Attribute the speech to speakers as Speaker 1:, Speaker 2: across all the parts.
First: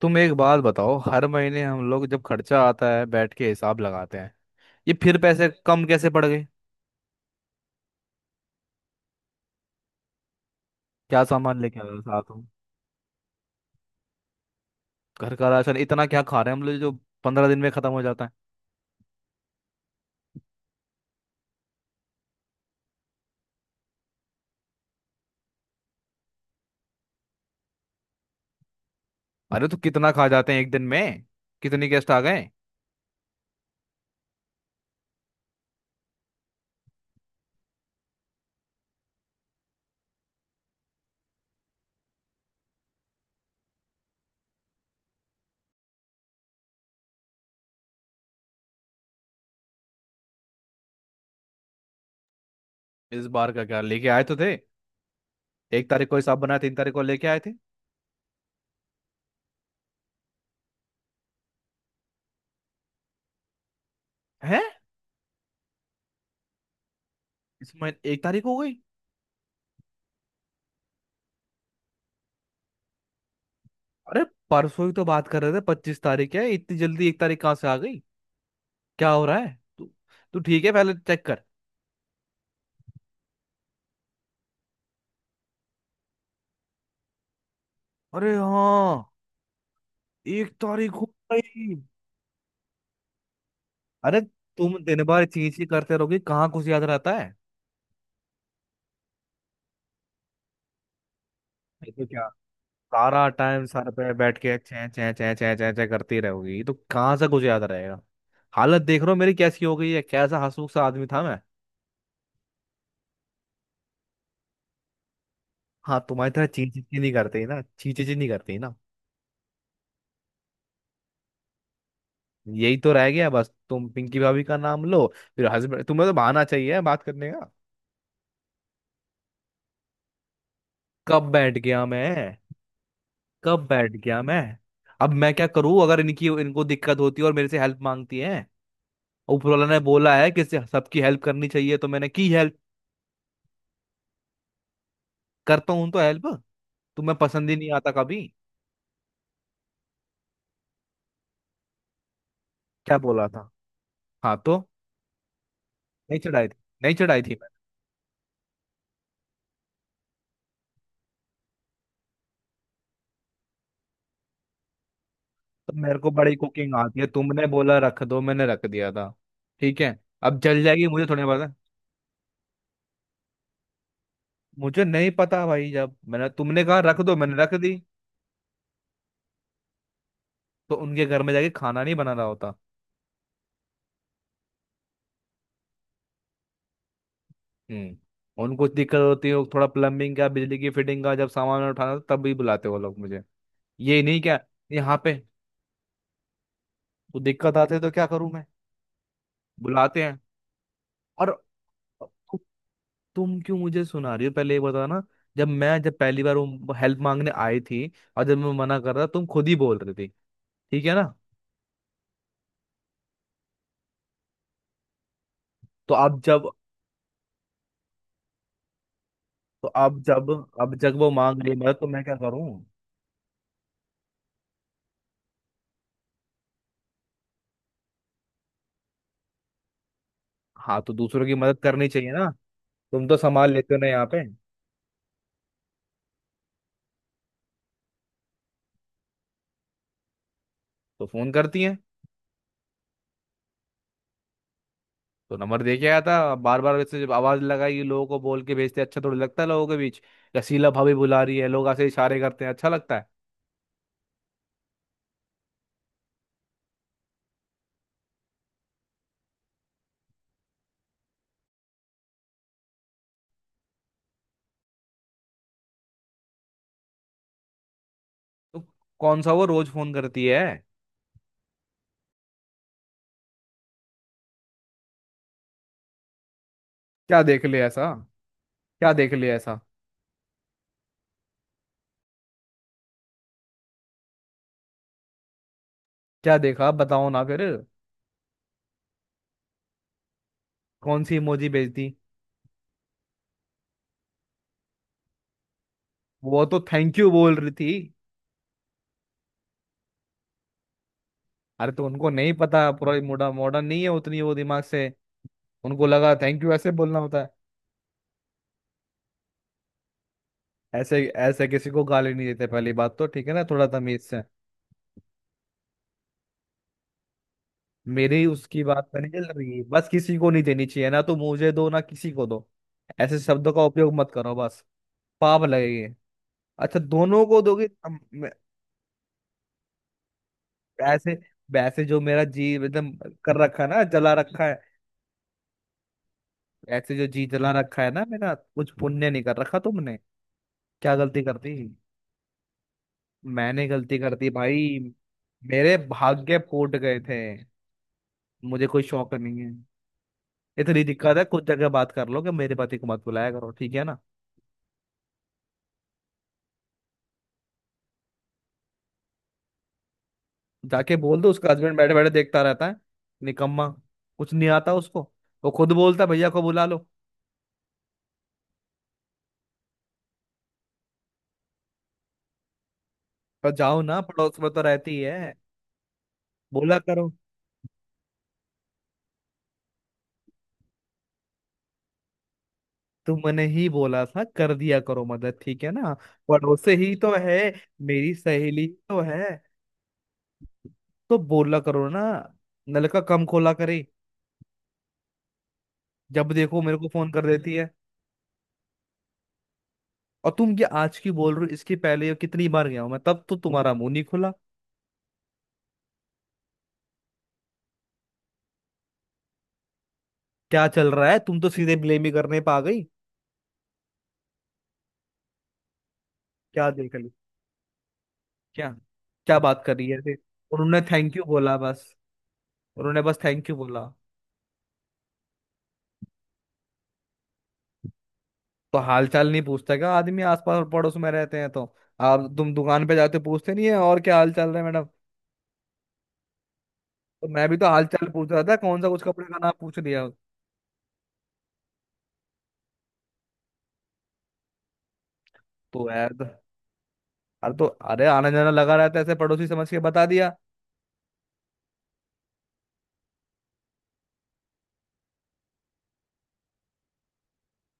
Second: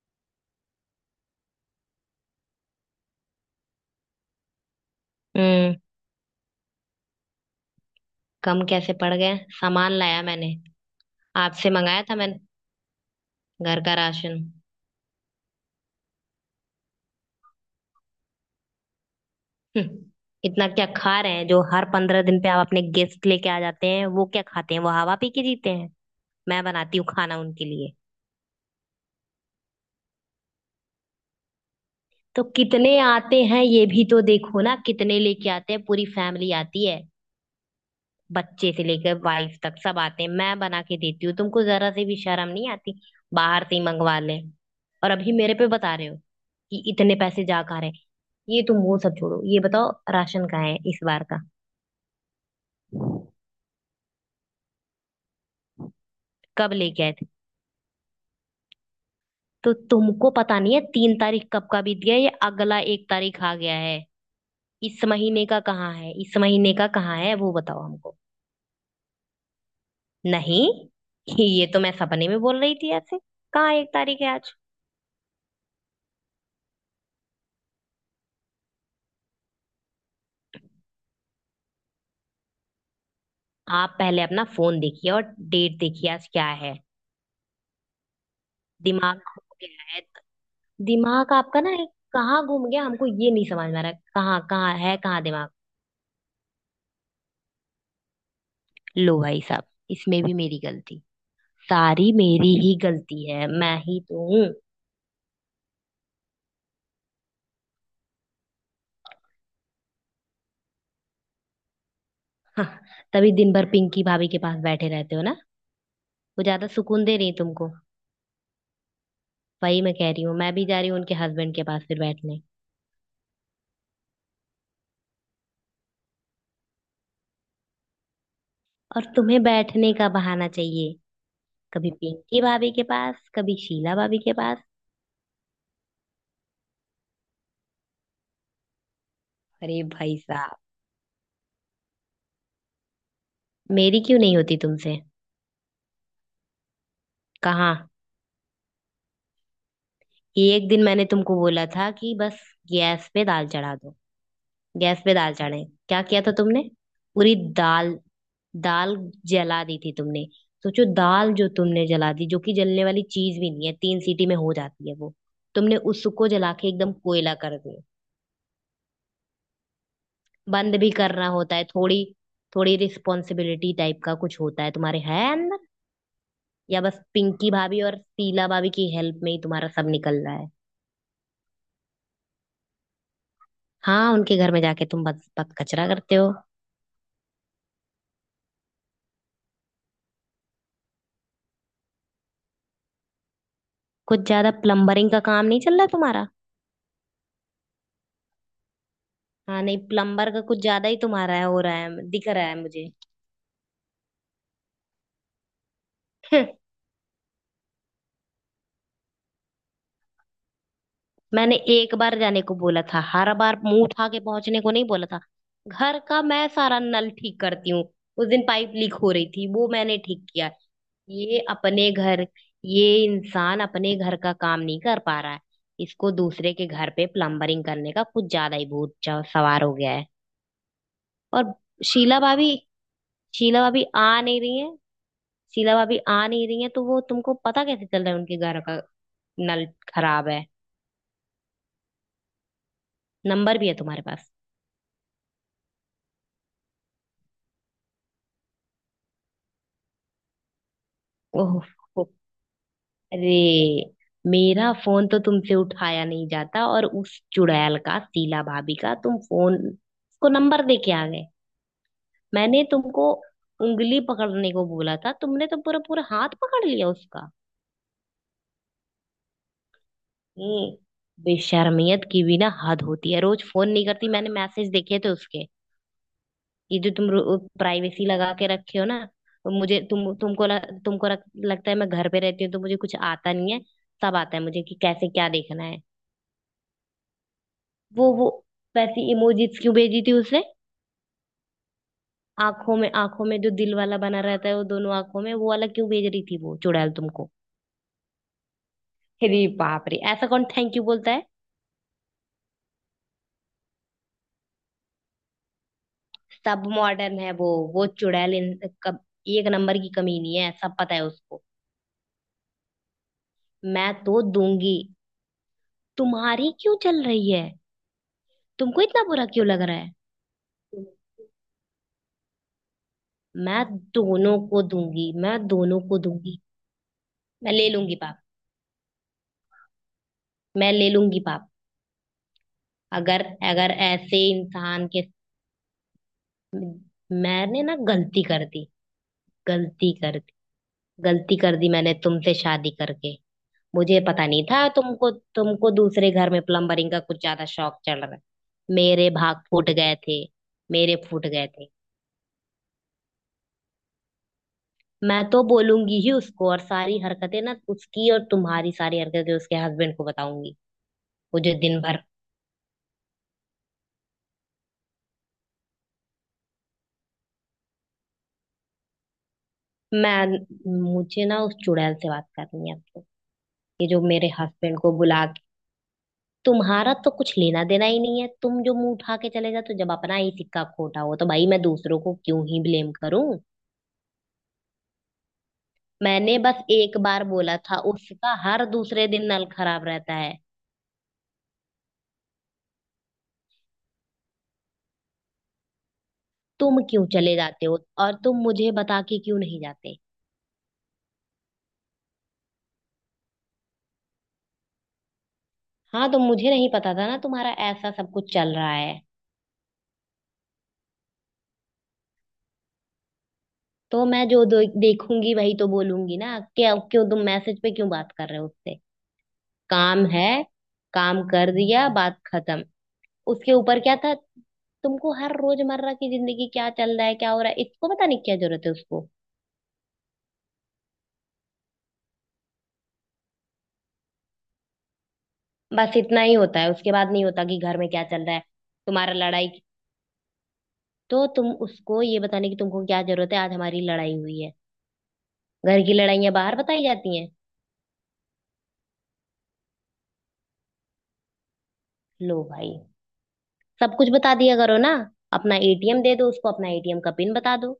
Speaker 1: तुम एक बात बताओ। हर महीने हम लोग जब खर्चा आता है बैठ के हिसाब लगाते हैं। ये फिर पैसे
Speaker 2: हम्म
Speaker 1: कम कैसे पड़ गए?
Speaker 2: कम कैसे पड़ गए? सामान लाया मैंने।
Speaker 1: क्या सामान
Speaker 2: आपसे
Speaker 1: लेके आए हो
Speaker 2: मंगाया था
Speaker 1: साथ
Speaker 2: मैंने,
Speaker 1: में?
Speaker 2: घर का राशन।
Speaker 1: घर का राशन इतना क्या खा रहे हैं हम लोग जो 15 दिन में खत्म हो जाता है?
Speaker 2: हम्म, इतना क्या खा रहे हैं जो हर 15 दिन पे आप अपने गेस्ट लेके आ जाते हैं? वो क्या खाते हैं? वो हवा पी के जीते हैं? मैं बनाती हूँ खाना उनके लिए।
Speaker 1: अरे तो कितना खा जाते हैं एक दिन में? कितनी गेस्ट आ
Speaker 2: तो
Speaker 1: गए?
Speaker 2: कितने आते हैं ये भी तो देखो ना, कितने लेके आते हैं, पूरी फैमिली आती है। बच्चे से लेकर वाइफ तक सब आते हैं, मैं बना के देती हूँ। तुमको जरा से भी शर्म नहीं आती, बाहर से ही मंगवा ले। और अभी मेरे पे बता रहे हो कि इतने पैसे जा खा रहे हैं। ये तुम वो सब छोड़ो, ये बताओ राशन कहाँ है इस बार का?
Speaker 1: इस बार का क्या लेके आए तो थे। 1 तारीख को हिसाब बनाया,
Speaker 2: कब
Speaker 1: 3 तारीख को
Speaker 2: लेके आए
Speaker 1: लेके
Speaker 2: थे?
Speaker 1: आए थे।
Speaker 2: तो तुमको पता नहीं है, 3 तारीख कब का बीत गया, ये अगला 1 तारीख आ गया है।
Speaker 1: हैं?
Speaker 2: इस महीने का कहाँ है, इस महीने का कहाँ है, वो
Speaker 1: इस
Speaker 2: बताओ
Speaker 1: महीने
Speaker 2: हमको।
Speaker 1: 1 तारीख हो गई।
Speaker 2: नहीं, ये तो मैं सपने में बोल रही थी ऐसे। कहाँ 1 तारीख
Speaker 1: अरे,
Speaker 2: है आज?
Speaker 1: परसों ही तो बात कर रहे थे, 25 तारीख है, इतनी जल्दी 1 तारीख कहाँ से आ गई? क्या हो रहा है तू? तू ठीक है पहले चेक कर।
Speaker 2: आप पहले अपना फोन देखिए और डेट देखिए आज क्या है।
Speaker 1: अरे हाँ,
Speaker 2: दिमाग खो गया है।
Speaker 1: 1 तारीख हो
Speaker 2: दिमाग आपका ना
Speaker 1: गई।
Speaker 2: एक कहाँ घूम गया, हमको ये नहीं समझ में आ रहा
Speaker 1: अरे,
Speaker 2: कहाँ कहाँ
Speaker 1: तुम
Speaker 2: है,
Speaker 1: दिन
Speaker 2: कहाँ
Speaker 1: भर
Speaker 2: दिमाग।
Speaker 1: चींची करते रहोगे, कहाँ कुछ याद रहता है।
Speaker 2: लो भाई साहब, इसमें भी मेरी गलती।
Speaker 1: ये तो
Speaker 2: सारी
Speaker 1: क्या,
Speaker 2: मेरी ही
Speaker 1: सारा
Speaker 2: गलती है,
Speaker 1: टाइम
Speaker 2: मैं
Speaker 1: सर
Speaker 2: ही
Speaker 1: पे
Speaker 2: तो
Speaker 1: बैठ
Speaker 2: हूँ।
Speaker 1: के चै चै चै चै चै चै करती रहोगी, ये तो कहाँ से कुछ याद रहेगा। हालत देख रहे हो मेरी कैसी हो गई है, कैसा हंसमुख सा आदमी था मैं।
Speaker 2: हाँ, तभी दिन भर पिंकी भाभी के पास बैठे रहते हो ना।
Speaker 1: हाँ, तुम्हारी
Speaker 2: वो
Speaker 1: तरह
Speaker 2: ज्यादा
Speaker 1: चींची चींची
Speaker 2: सुकून
Speaker 1: नहीं
Speaker 2: दे रही
Speaker 1: करते ना,
Speaker 2: तुमको?
Speaker 1: चींची चींची नहीं करते ना।
Speaker 2: वही मैं कह रही हूँ, मैं भी जा रही हूँ उनके हस्बैंड के पास फिर बैठने।
Speaker 1: यही तो रह गया बस, तुम पिंकी भाभी का नाम लो फिर हस्बैंड, तुम्हें तो बहाना चाहिए बात करने का।
Speaker 2: और तुम्हें बैठने का बहाना चाहिए,
Speaker 1: कब बैठ गया
Speaker 2: कभी
Speaker 1: मैं?
Speaker 2: पिंकी भाभी के पास, कभी
Speaker 1: कब बैठ
Speaker 2: शीला भाभी
Speaker 1: गया
Speaker 2: के
Speaker 1: मैं?
Speaker 2: पास।
Speaker 1: अब मैं क्या करूं, अगर इनकी इनको दिक्कत होती है और मेरे से हेल्प मांगती है। ऊपर वाला ने
Speaker 2: अरे
Speaker 1: बोला
Speaker 2: भाई
Speaker 1: है कि
Speaker 2: साहब,
Speaker 1: सबकी हेल्प करनी चाहिए, तो मैंने की हेल्प।
Speaker 2: मेरी क्यों नहीं होती तुमसे?
Speaker 1: करता हूं तो हेल्प, तुम्हें पसंद ही नहीं
Speaker 2: कहाँ?
Speaker 1: आता कभी।
Speaker 2: एक दिन मैंने तुमको बोला था कि बस
Speaker 1: क्या
Speaker 2: गैस पे
Speaker 1: बोला
Speaker 2: दाल
Speaker 1: था?
Speaker 2: चढ़ा दो।
Speaker 1: हाँ, तो
Speaker 2: गैस पे दाल चढ़ाए, क्या
Speaker 1: नहीं
Speaker 2: किया था
Speaker 1: चढ़ाई थी।
Speaker 2: तुमने?
Speaker 1: नहीं चढ़ाई थी
Speaker 2: पूरी
Speaker 1: मैंने।
Speaker 2: दाल दाल जला दी थी तुमने। सोचो, दाल जो तुमने जला दी, जो कि जलने वाली चीज भी नहीं है, 3 सीटी में हो जाती है वो,
Speaker 1: तो
Speaker 2: तुमने
Speaker 1: मेरे को
Speaker 2: उसको
Speaker 1: बड़ी
Speaker 2: जला के
Speaker 1: कुकिंग
Speaker 2: एकदम
Speaker 1: आती है,
Speaker 2: कोयला
Speaker 1: तुमने
Speaker 2: कर
Speaker 1: बोला
Speaker 2: दिया।
Speaker 1: रख दो मैंने रख दिया था। ठीक है। अब जल
Speaker 2: बंद
Speaker 1: जाएगी
Speaker 2: भी
Speaker 1: मुझे थोड़ी
Speaker 2: करना
Speaker 1: पता।
Speaker 2: होता है थोड़ी, थोड़ी रिस्पॉन्सिबिलिटी टाइप का कुछ होता है
Speaker 1: मुझे
Speaker 2: तुम्हारे
Speaker 1: नहीं
Speaker 2: है
Speaker 1: पता
Speaker 2: अंदर?
Speaker 1: भाई, जब मैंने तुमने कहा
Speaker 2: या बस
Speaker 1: रख दो मैंने
Speaker 2: पिंकी
Speaker 1: रख दी।
Speaker 2: भाभी और शीला भाभी की हेल्प में ही तुम्हारा सब निकल रहा है?
Speaker 1: तो उनके घर में जाके खाना नहीं बना रहा होता।
Speaker 2: हाँ, उनके घर में जाके तुम बस बस कचरा करते हो।
Speaker 1: हम्म। उनको दिक्कत होती है, वो थोड़ा प्लम्बिंग का, बिजली की फिटिंग का जब सामान उठाना होता, तब भी बुलाते वो लोग मुझे। ये नहीं
Speaker 2: कुछ
Speaker 1: क्या?
Speaker 2: ज्यादा
Speaker 1: यहाँ
Speaker 2: प्लम्बरिंग
Speaker 1: पे
Speaker 2: का काम नहीं चल रहा तुम्हारा?
Speaker 1: तो दिक्कत आते तो क्या करूं मैं?
Speaker 2: हाँ नहीं,
Speaker 1: बुलाते हैं।
Speaker 2: प्लम्बर का कुछ ज्यादा ही
Speaker 1: और
Speaker 2: तुम्हारा है हो रहा है, दिख
Speaker 1: तु,
Speaker 2: रहा है मुझे।
Speaker 1: तुम क्यों मुझे सुना रही हो, पहले ये बताओ ना। जब मैं जब पहली बार
Speaker 2: हं,
Speaker 1: वो हेल्प मांगने आई थी और जब मैं मना कर रहा, तुम खुद ही बोल रही थी, ठीक है ना।
Speaker 2: मैंने एक बार जाने को बोला था, हर बार मुंह उठा के पहुंचने को नहीं बोला था।
Speaker 1: तो
Speaker 2: घर
Speaker 1: अब
Speaker 2: का मैं
Speaker 1: जब
Speaker 2: सारा नल ठीक करती हूँ, उस दिन पाइप लीक हो रही थी
Speaker 1: तो
Speaker 2: वो
Speaker 1: अब
Speaker 2: मैंने ठीक
Speaker 1: जब
Speaker 2: किया।
Speaker 1: अब जब वो
Speaker 2: ये
Speaker 1: मांग रही है मदद तो
Speaker 2: अपने
Speaker 1: मैं क्या
Speaker 2: घर,
Speaker 1: करूं?
Speaker 2: ये इंसान अपने घर का काम नहीं कर पा रहा है, इसको दूसरे के घर पे प्लम्बरिंग करने का कुछ ज्यादा ही भूत सवार हो गया है।
Speaker 1: हाँ, तो दूसरों की
Speaker 2: और
Speaker 1: मदद करनी चाहिए
Speaker 2: शीला
Speaker 1: ना।
Speaker 2: भाभी,
Speaker 1: तुम तो संभाल
Speaker 2: शीला
Speaker 1: लेते हो
Speaker 2: भाभी
Speaker 1: ना
Speaker 2: आ
Speaker 1: यहाँ पे।
Speaker 2: नहीं रही है। शीला भाभी आ नहीं रही है, तो वो तुमको पता कैसे चल रहा है उनके घर का नल खराब है?
Speaker 1: तो फोन करती है।
Speaker 2: नंबर भी है तुम्हारे पास?
Speaker 1: तो नंबर दे के आया था, बार बार वैसे जब आवाज लगाई, लोगों को बोल के भेजते अच्छा थोड़ी लगता है, लोगों के बीच या शीला भाभी बुला रही है
Speaker 2: ओह
Speaker 1: लोग ऐसे
Speaker 2: हो,
Speaker 1: इशारे करते हैं, अच्छा लगता है?
Speaker 2: अरे! मेरा फोन तो तुमसे उठाया नहीं जाता और उस चुड़ैल का, शीला भाभी का, तुम फोन को नंबर दे के आ गए। मैंने तुमको उंगली पकड़ने को बोला था, तुमने तो पूरा पूरा हाथ पकड़ लिया उसका।
Speaker 1: तो कौन सा वो रोज फोन करती है।
Speaker 2: ये बेशर्मियत की भी ना हद होती है। रोज फोन नहीं करती, मैंने मैसेज देखे थे उसके। ये जो तुम
Speaker 1: क्या देख लिया ऐसा?
Speaker 2: प्राइवेसी लगा के रखे हो
Speaker 1: क्या
Speaker 2: ना,
Speaker 1: देख लिया
Speaker 2: वो
Speaker 1: ऐसा?
Speaker 2: मुझे तुम तुमको ल, तुमको रख, लगता है मैं घर पे रहती हूँ तो मुझे कुछ आता नहीं है। सब आता है मुझे कि कैसे क्या देखना है।
Speaker 1: क्या देखा, आप बताओ ना फिर।
Speaker 2: वो वैसी इमोजीज क्यों भेजी थी उसने?
Speaker 1: कौन सी इमोजी भेजती।
Speaker 2: आंखों में, आंखों में जो दिल वाला बना रहता है, वो दोनों आंखों में वो वाला क्यों भेज रही थी
Speaker 1: वो
Speaker 2: वो
Speaker 1: तो
Speaker 2: चुड़ैल
Speaker 1: थैंक यू
Speaker 2: तुमको?
Speaker 1: बोल रही थी।
Speaker 2: अरे बाप रे, ऐसा कौन थैंक यू बोलता है?
Speaker 1: अरे, तो उनको नहीं पता, पूरा मॉडर्न मॉडर्न नहीं है उतनी वो दिमाग से। उनको लगा थैंक यू
Speaker 2: सब
Speaker 1: ऐसे बोलना
Speaker 2: मॉडर्न
Speaker 1: होता
Speaker 2: है
Speaker 1: है।
Speaker 2: वो चुड़ैल। एक नंबर की कमी नहीं है, सब पता
Speaker 1: ऐसे
Speaker 2: है उसको।
Speaker 1: ऐसे किसी को गाली नहीं देते, पहली बात तो ठीक है ना, थोड़ा
Speaker 2: मैं
Speaker 1: तमीज
Speaker 2: तो
Speaker 1: से।
Speaker 2: दूंगी, तुम्हारी क्यों चल रही है?
Speaker 1: मेरी उसकी
Speaker 2: तुमको
Speaker 1: बात पे
Speaker 2: इतना
Speaker 1: नहीं चल
Speaker 2: बुरा क्यों
Speaker 1: रही,
Speaker 2: लग रहा
Speaker 1: बस
Speaker 2: है?
Speaker 1: किसी को नहीं देनी चाहिए ना, तो मुझे दो ना, किसी को दो। ऐसे शब्दों का
Speaker 2: मैं
Speaker 1: उपयोग मत करो
Speaker 2: दोनों को
Speaker 1: बस।
Speaker 2: दूंगी, मैं
Speaker 1: पाप
Speaker 2: दोनों
Speaker 1: लगेगी।
Speaker 2: को दूंगी।
Speaker 1: अच्छा, दोनों को
Speaker 2: मैं ले
Speaker 1: दोगे?
Speaker 2: लूंगी पाप, मैं ले
Speaker 1: ऐसे,
Speaker 2: लूंगी पाप।
Speaker 1: वैसे जो मेरा जी एकदम
Speaker 2: अगर,
Speaker 1: कर रखा है
Speaker 2: अगर
Speaker 1: ना, जला
Speaker 2: ऐसे
Speaker 1: रखा है।
Speaker 2: इंसान के,
Speaker 1: ऐसे जो जी जला
Speaker 2: मैंने ना
Speaker 1: रखा है ना
Speaker 2: गलती
Speaker 1: मेरा,
Speaker 2: कर दी।
Speaker 1: कुछ पुण्य नहीं कर रखा
Speaker 2: गलती
Speaker 1: तुमने।
Speaker 2: कर दी,
Speaker 1: क्या गलती
Speaker 2: गलती
Speaker 1: करती?
Speaker 2: कर दी मैंने तुमसे शादी करके।
Speaker 1: मैंने गलती
Speaker 2: मुझे पता
Speaker 1: करती
Speaker 2: नहीं था,
Speaker 1: भाई।
Speaker 2: तुमको, तुमको
Speaker 1: मेरे
Speaker 2: दूसरे घर
Speaker 1: भाग्य
Speaker 2: में
Speaker 1: फूट
Speaker 2: प्लम्बरिंग का
Speaker 1: गए थे।
Speaker 2: कुछ ज्यादा शौक चल रहा है।
Speaker 1: मुझे कोई
Speaker 2: मेरे
Speaker 1: शौक नहीं
Speaker 2: भाग
Speaker 1: है।
Speaker 2: फूट गए थे,
Speaker 1: इतनी
Speaker 2: मेरे
Speaker 1: दिक्कत है,
Speaker 2: फूट
Speaker 1: कुछ
Speaker 2: गए
Speaker 1: जगह
Speaker 2: थे।
Speaker 1: बात कर लो कि मेरे पति को मत बुलाया करो, ठीक है ना।
Speaker 2: मैं तो बोलूंगी ही उसको, और सारी हरकतें ना उसकी और तुम्हारी, सारी हरकतें उसके हस्बैंड को बताऊंगी।
Speaker 1: जाके बोल दो,
Speaker 2: वो
Speaker 1: उसका
Speaker 2: जो
Speaker 1: हस्बैंड
Speaker 2: दिन
Speaker 1: बैठे
Speaker 2: भर,
Speaker 1: बैठे देखता रहता है। निकम्मा, कुछ नहीं आता उसको। वो खुद बोलता है, भैया को बुला लो।
Speaker 2: मैं, मुझे ना उस चुड़ैल से बात करनी है आपको।
Speaker 1: पर जाओ
Speaker 2: ये
Speaker 1: ना,
Speaker 2: जो मेरे
Speaker 1: पड़ोस में तो
Speaker 2: हस्बैंड को
Speaker 1: रहती
Speaker 2: बुला
Speaker 1: है।
Speaker 2: के,
Speaker 1: बोला
Speaker 2: तुम्हारा
Speaker 1: करो।
Speaker 2: तो कुछ लेना देना ही नहीं है, तुम जो मुंह उठा के चले जाते हो। जब अपना ही सिक्का खोटा हो तो भाई मैं दूसरों को क्यों ही ब्लेम करूं?
Speaker 1: तुमने ही बोला था कर दिया करो मदद, ठीक है ना।
Speaker 2: मैंने बस
Speaker 1: पड़ोस से ही
Speaker 2: एक
Speaker 1: तो
Speaker 2: बार
Speaker 1: है,
Speaker 2: बोला था,
Speaker 1: मेरी
Speaker 2: उसका हर
Speaker 1: सहेली तो
Speaker 2: दूसरे दिन
Speaker 1: है।
Speaker 2: नल खराब रहता है।
Speaker 1: तो बोला करो ना, नलका कम खोला करे। जब देखो मेरे
Speaker 2: तुम
Speaker 1: को
Speaker 2: क्यों
Speaker 1: फोन कर
Speaker 2: चले
Speaker 1: देती
Speaker 2: जाते
Speaker 1: है।
Speaker 2: हो? और तुम मुझे बता के क्यों नहीं जाते?
Speaker 1: और तुम ये आज की बोल रहे हो, इसके पहले ये कितनी बार गया हूं मैं, तब तो तुम्हारा मुंह नहीं खुला।
Speaker 2: हाँ, तो मुझे नहीं पता था ना तुम्हारा ऐसा सब कुछ चल रहा है।
Speaker 1: क्या चल रहा है? तुम तो सीधे ब्लेम ही करने पे आ गई।
Speaker 2: तो मैं जो देखूंगी वही तो बोलूंगी ना।
Speaker 1: क्या
Speaker 2: क्या,
Speaker 1: देख,
Speaker 2: क्यों तुम मैसेज पे क्यों बात कर रहे हो
Speaker 1: क्या,
Speaker 2: उससे?
Speaker 1: क्या बात कर रही है
Speaker 2: काम
Speaker 1: ऐसे?
Speaker 2: है,
Speaker 1: उन्होंने थैंक
Speaker 2: काम
Speaker 1: यू
Speaker 2: कर
Speaker 1: बोला
Speaker 2: दिया,
Speaker 1: बस।
Speaker 2: बात खत्म।
Speaker 1: उन्होंने बस थैंक
Speaker 2: उसके
Speaker 1: यू
Speaker 2: ऊपर
Speaker 1: बोला।
Speaker 2: क्या था, तुमको हर रोजमर्रा की जिंदगी क्या चल रहा है, क्या हो रहा है, इसको पता नहीं क्या जरूरत है
Speaker 1: तो हाल
Speaker 2: उसको?
Speaker 1: चाल नहीं पूछता क्या आदमी, आसपास और पड़ोस में रहते हैं तो। आप तुम दुकान पे जाते हो, पूछते नहीं है और क्या हाल चाल रहा है मैडम?
Speaker 2: बस इतना ही होता है, उसके बाद नहीं
Speaker 1: तो
Speaker 2: होता
Speaker 1: मैं भी
Speaker 2: कि
Speaker 1: तो
Speaker 2: घर
Speaker 1: हाल
Speaker 2: में क्या
Speaker 1: चाल
Speaker 2: चल
Speaker 1: पूछ
Speaker 2: रहा है।
Speaker 1: रहा था, कौन सा कुछ
Speaker 2: तुम्हारा
Speaker 1: कपड़े का
Speaker 2: लड़ाई,
Speaker 1: नाम पूछ लिया।
Speaker 2: तो तुम उसको ये बताने की तुमको क्या जरूरत है आज हमारी लड़ाई हुई है? घर
Speaker 1: तो
Speaker 2: की
Speaker 1: यार तो-
Speaker 2: लड़ाइयां बाहर बताई जाती हैं?
Speaker 1: अरे तो अरे, आना जाना लगा रहता है, ऐसे पड़ोसी समझ के बता दिया।
Speaker 2: लो भाई, सब कुछ बता दिया करो ना, अपना एटीएम दे दो उसको, अपना एटीएम का पिन बता दो।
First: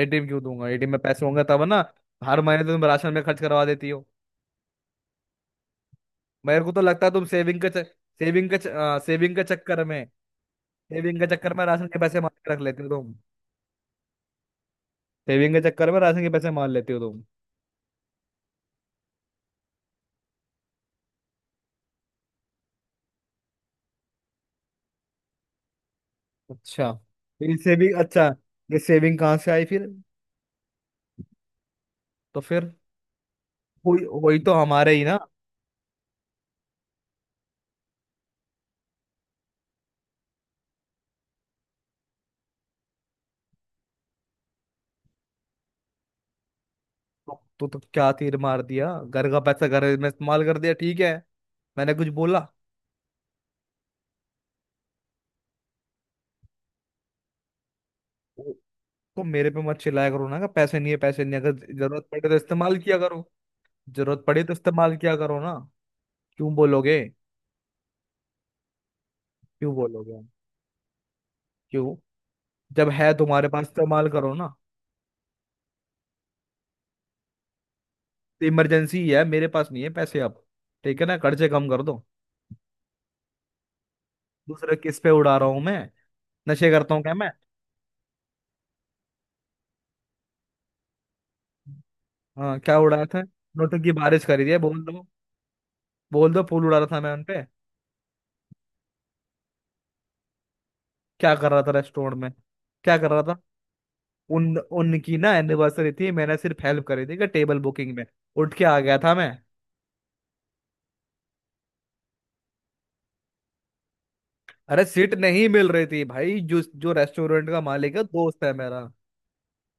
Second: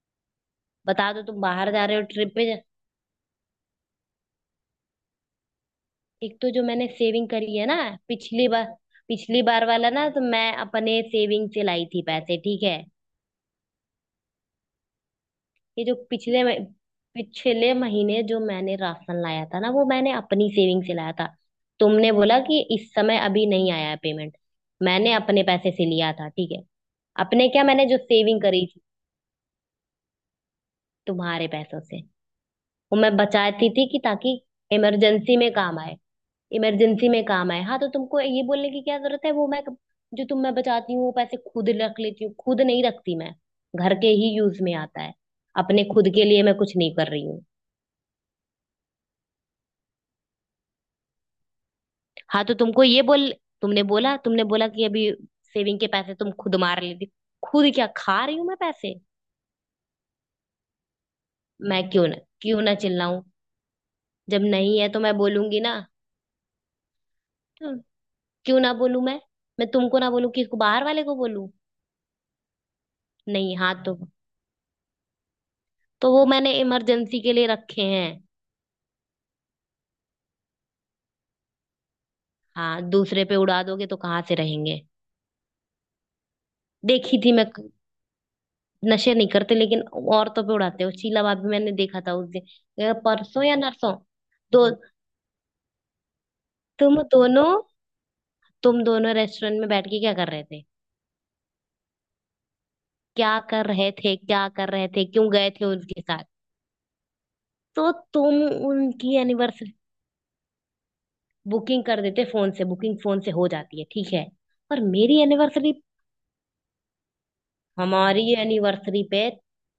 Speaker 1: एटीएम क्यों दूंगा? एटीएम में
Speaker 2: बता दो
Speaker 1: पैसे
Speaker 2: तुम
Speaker 1: होंगे तब
Speaker 2: बाहर
Speaker 1: ना।
Speaker 2: जा रहे हो ट्रिप
Speaker 1: हर
Speaker 2: पे।
Speaker 1: महीने तो तुम राशन में खर्च करवा देती हो।
Speaker 2: एक तो जो
Speaker 1: मेरे को तो
Speaker 2: मैंने
Speaker 1: लगता है, तुम
Speaker 2: सेविंग करी है ना, पिछली बार,
Speaker 1: सेविंग
Speaker 2: पिछली
Speaker 1: के
Speaker 2: बार
Speaker 1: चक्कर
Speaker 2: वाला
Speaker 1: में
Speaker 2: ना तो मैं अपने
Speaker 1: सेविंग के
Speaker 2: सेविंग
Speaker 1: चक्कर
Speaker 2: से
Speaker 1: में
Speaker 2: लाई
Speaker 1: राशन के
Speaker 2: थी
Speaker 1: पैसे मार
Speaker 2: पैसे,
Speaker 1: के रख
Speaker 2: ठीक है?
Speaker 1: लेते हो तुम। सेविंग के
Speaker 2: ये
Speaker 1: चक्कर
Speaker 2: जो
Speaker 1: में राशन के पैसे मार लेते हो तुम।
Speaker 2: पिछले महीने जो मैंने राशन लाया था ना वो मैंने अपनी सेविंग से लाया था। तुमने बोला कि इस समय अभी नहीं आया है पेमेंट, मैंने अपने पैसे से लिया था, ठीक है?
Speaker 1: अच्छा, तो
Speaker 2: अपने
Speaker 1: ये
Speaker 2: क्या, मैंने
Speaker 1: सेविंग,
Speaker 2: जो
Speaker 1: अच्छा,
Speaker 2: सेविंग करी
Speaker 1: ये
Speaker 2: थी,
Speaker 1: सेविंग कहाँ से आई फिर?
Speaker 2: तुम्हारे पैसों से,
Speaker 1: तो फिर
Speaker 2: वो मैं बचाती थी कि
Speaker 1: हुई
Speaker 2: ताकि
Speaker 1: हुई तो हमारे ही ना।
Speaker 2: इमरजेंसी में काम आए। इमरजेंसी में काम आए। हाँ तो तुमको ये बोलने की क्या जरूरत है वो मैं, जो तुम, मैं बचाती हूँ वो पैसे खुद रख लेती हूँ, खुद नहीं रखती मैं। घर के ही यूज में आता है, अपने खुद के लिए मैं कुछ नहीं कर रही
Speaker 1: तो,
Speaker 2: हूँ।
Speaker 1: तो, तो क्या तीर मार दिया, घर का पैसा घर में इस्तेमाल कर दिया, ठीक है। मैंने कुछ
Speaker 2: हाँ
Speaker 1: बोला?
Speaker 2: तो तुमको ये बोल, तुमने बोला, तुमने बोला कि अभी सेविंग के पैसे तुम खुद मार लेती। खुद क्या खा रही हूँ
Speaker 1: ओ,
Speaker 2: मैं पैसे?
Speaker 1: तो मेरे पे मत चिल्लाया करो ना कि पैसे नहीं है पैसे नहीं है। अगर
Speaker 2: मैं क्यों
Speaker 1: जरूरत
Speaker 2: ना,
Speaker 1: पड़े तो
Speaker 2: क्यों ना
Speaker 1: इस्तेमाल किया
Speaker 2: चिल्लाऊं?
Speaker 1: करो। जरूरत
Speaker 2: जब
Speaker 1: पड़े तो
Speaker 2: नहीं है
Speaker 1: इस्तेमाल
Speaker 2: तो
Speaker 1: किया
Speaker 2: मैं
Speaker 1: करो ना।
Speaker 2: बोलूंगी ना,
Speaker 1: क्यों बोलोगे?
Speaker 2: तो क्यों ना बोलूं मैं? मैं
Speaker 1: क्यों
Speaker 2: तुमको ना
Speaker 1: बोलोगे?
Speaker 2: बोलूं किसको, बाहर वाले को बोलूं?
Speaker 1: क्यों? जब है तुम्हारे
Speaker 2: नहीं,
Speaker 1: पास
Speaker 2: हाँ,
Speaker 1: इस्तेमाल करो ना।
Speaker 2: तो वो मैंने इमरजेंसी के लिए रखे हैं।
Speaker 1: तो इमरजेंसी है, मेरे पास नहीं है पैसे अब, ठीक है ना, खर्चे कम कर दो।
Speaker 2: हाँ, दूसरे पे उड़ा दोगे तो कहाँ से
Speaker 1: दूसरा
Speaker 2: रहेंगे?
Speaker 1: किस पे उड़ा रहा हूँ मैं? नशे करता हूँ क्या
Speaker 2: देखी
Speaker 1: मैं?
Speaker 2: थी मैं। नशे नहीं करते, लेकिन औरतों पे उड़ाते हो। शीला भाभी, मैंने देखा था उस दिन।
Speaker 1: हाँ, क्या उड़ाया था?
Speaker 2: परसों या
Speaker 1: नोटों की
Speaker 2: नरसों।
Speaker 1: बारिश करी है
Speaker 2: तो
Speaker 1: बोल दो, बोल दो फूल उड़ा रहा
Speaker 2: तुम
Speaker 1: था मैं उनपे।
Speaker 2: दोनों, तुम दोनों रेस्टोरेंट में बैठ के क्या कर रहे थे?
Speaker 1: क्या कर रहा था रेस्टोरेंट में? क्या कर रहा था?
Speaker 2: क्या कर रहे थे, क्या
Speaker 1: उन
Speaker 2: कर रहे थे,
Speaker 1: उनकी
Speaker 2: क्यों
Speaker 1: ना
Speaker 2: गए थे
Speaker 1: एनिवर्सरी
Speaker 2: उनके
Speaker 1: थी,
Speaker 2: साथ?
Speaker 1: मैंने सिर्फ हेल्प करी थी कि टेबल
Speaker 2: तो
Speaker 1: बुकिंग में।
Speaker 2: तुम,
Speaker 1: उठ के आ गया था
Speaker 2: उनकी
Speaker 1: मैं।
Speaker 2: एनिवर्सरी बुकिंग कर देते, फोन से बुकिंग फोन से हो जाती है, ठीक है? पर
Speaker 1: अरे सीट
Speaker 2: मेरी
Speaker 1: नहीं मिल
Speaker 2: एनिवर्सरी,
Speaker 1: रही थी भाई, जो जो रेस्टोरेंट का मालिक है
Speaker 2: हमारी
Speaker 1: दोस्त है मेरा।
Speaker 2: एनिवर्सरी पे,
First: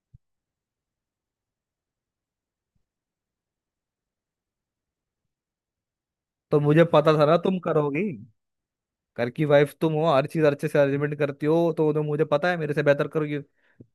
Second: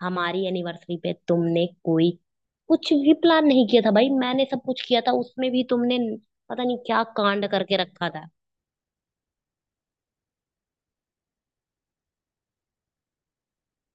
Speaker 2: हमारी एनिवर्सरी पे तुमने कोई कुछ भी प्लान नहीं किया था। भाई मैंने सब कुछ किया था, उसमें भी तुमने
Speaker 1: तो
Speaker 2: पता नहीं
Speaker 1: मुझे
Speaker 2: क्या
Speaker 1: पता था ना,
Speaker 2: कांड
Speaker 1: तुम
Speaker 2: करके
Speaker 1: करोगी।
Speaker 2: रखा था।
Speaker 1: घर की वाइफ तुम हो, हर चीज अच्छे से अरेंजमेंट करती हो, तो मुझे पता है मेरे से बेहतर करोगी,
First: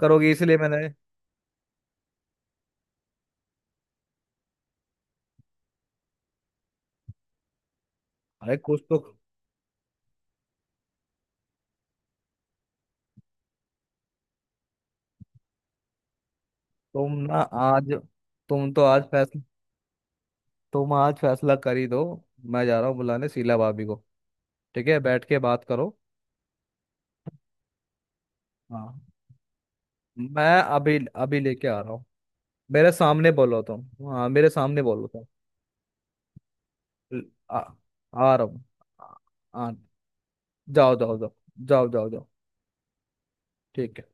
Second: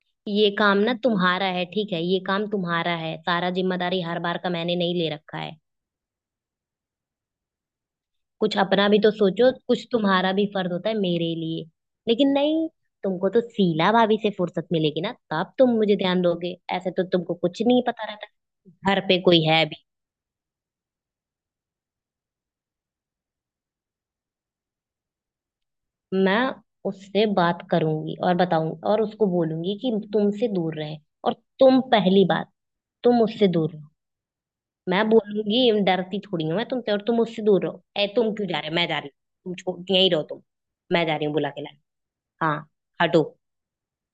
Speaker 1: करोगी
Speaker 2: ये
Speaker 1: इसलिए
Speaker 2: काम
Speaker 1: मैंने।
Speaker 2: ना तुम्हारा है, ठीक है? ये काम तुम्हारा है, सारा जिम्मेदारी हर बार का मैंने नहीं ले रखा है।
Speaker 1: अरे
Speaker 2: कुछ
Speaker 1: कुछ
Speaker 2: अपना
Speaker 1: तो।
Speaker 2: भी तो सोचो, कुछ तुम्हारा भी फर्ज होता है मेरे लिए। लेकिन नहीं, तुमको तो शीला भाभी से फुर्सत मिलेगी ना तब तुम मुझे ध्यान दोगे। ऐसे तो
Speaker 1: तुम
Speaker 2: तुमको
Speaker 1: ना
Speaker 2: कुछ नहीं
Speaker 1: आज
Speaker 2: पता रहता कि
Speaker 1: तुम तो
Speaker 2: घर
Speaker 1: आज
Speaker 2: पे
Speaker 1: फैसला
Speaker 2: कोई है।
Speaker 1: तुम आज फैसला कर ही दो। मैं जा रहा हूँ बुलाने शीला भाभी को, ठीक है, बैठ के बात करो।
Speaker 2: मैं उससे बात करूंगी और बताऊंगी
Speaker 1: हाँ,
Speaker 2: और उसको बोलूंगी कि तुमसे
Speaker 1: मैं
Speaker 2: दूर रहे।
Speaker 1: अभी
Speaker 2: और
Speaker 1: अभी लेके आ
Speaker 2: तुम
Speaker 1: रहा हूँ।
Speaker 2: पहली बात,
Speaker 1: मेरे
Speaker 2: तुम
Speaker 1: सामने
Speaker 2: उससे
Speaker 1: बोलो
Speaker 2: दूर
Speaker 1: तुम।
Speaker 2: रहो।
Speaker 1: हाँ, मेरे सामने
Speaker 2: मैं
Speaker 1: बोलो तुम।
Speaker 2: बोलूंगी, डरती थोड़ी हूँ मैं तुमसे। और तुम
Speaker 1: ल-
Speaker 2: उससे
Speaker 1: आ,
Speaker 2: दूर रहो। ए तुम
Speaker 1: आ रहा
Speaker 2: क्यों जा
Speaker 1: हूँ।
Speaker 2: रहे हो? मैं जा रही
Speaker 1: आ,
Speaker 2: हूँ, तुम
Speaker 1: आ-
Speaker 2: छोड़, यहीं रहो तुम।
Speaker 1: जाओ
Speaker 2: मैं
Speaker 1: जाओ
Speaker 2: जा रही
Speaker 1: जाओ।
Speaker 2: हूँ बुला के लाने।
Speaker 1: जाओ जाओ जाओ।
Speaker 2: हाँ, हटो।
Speaker 1: ठीक है।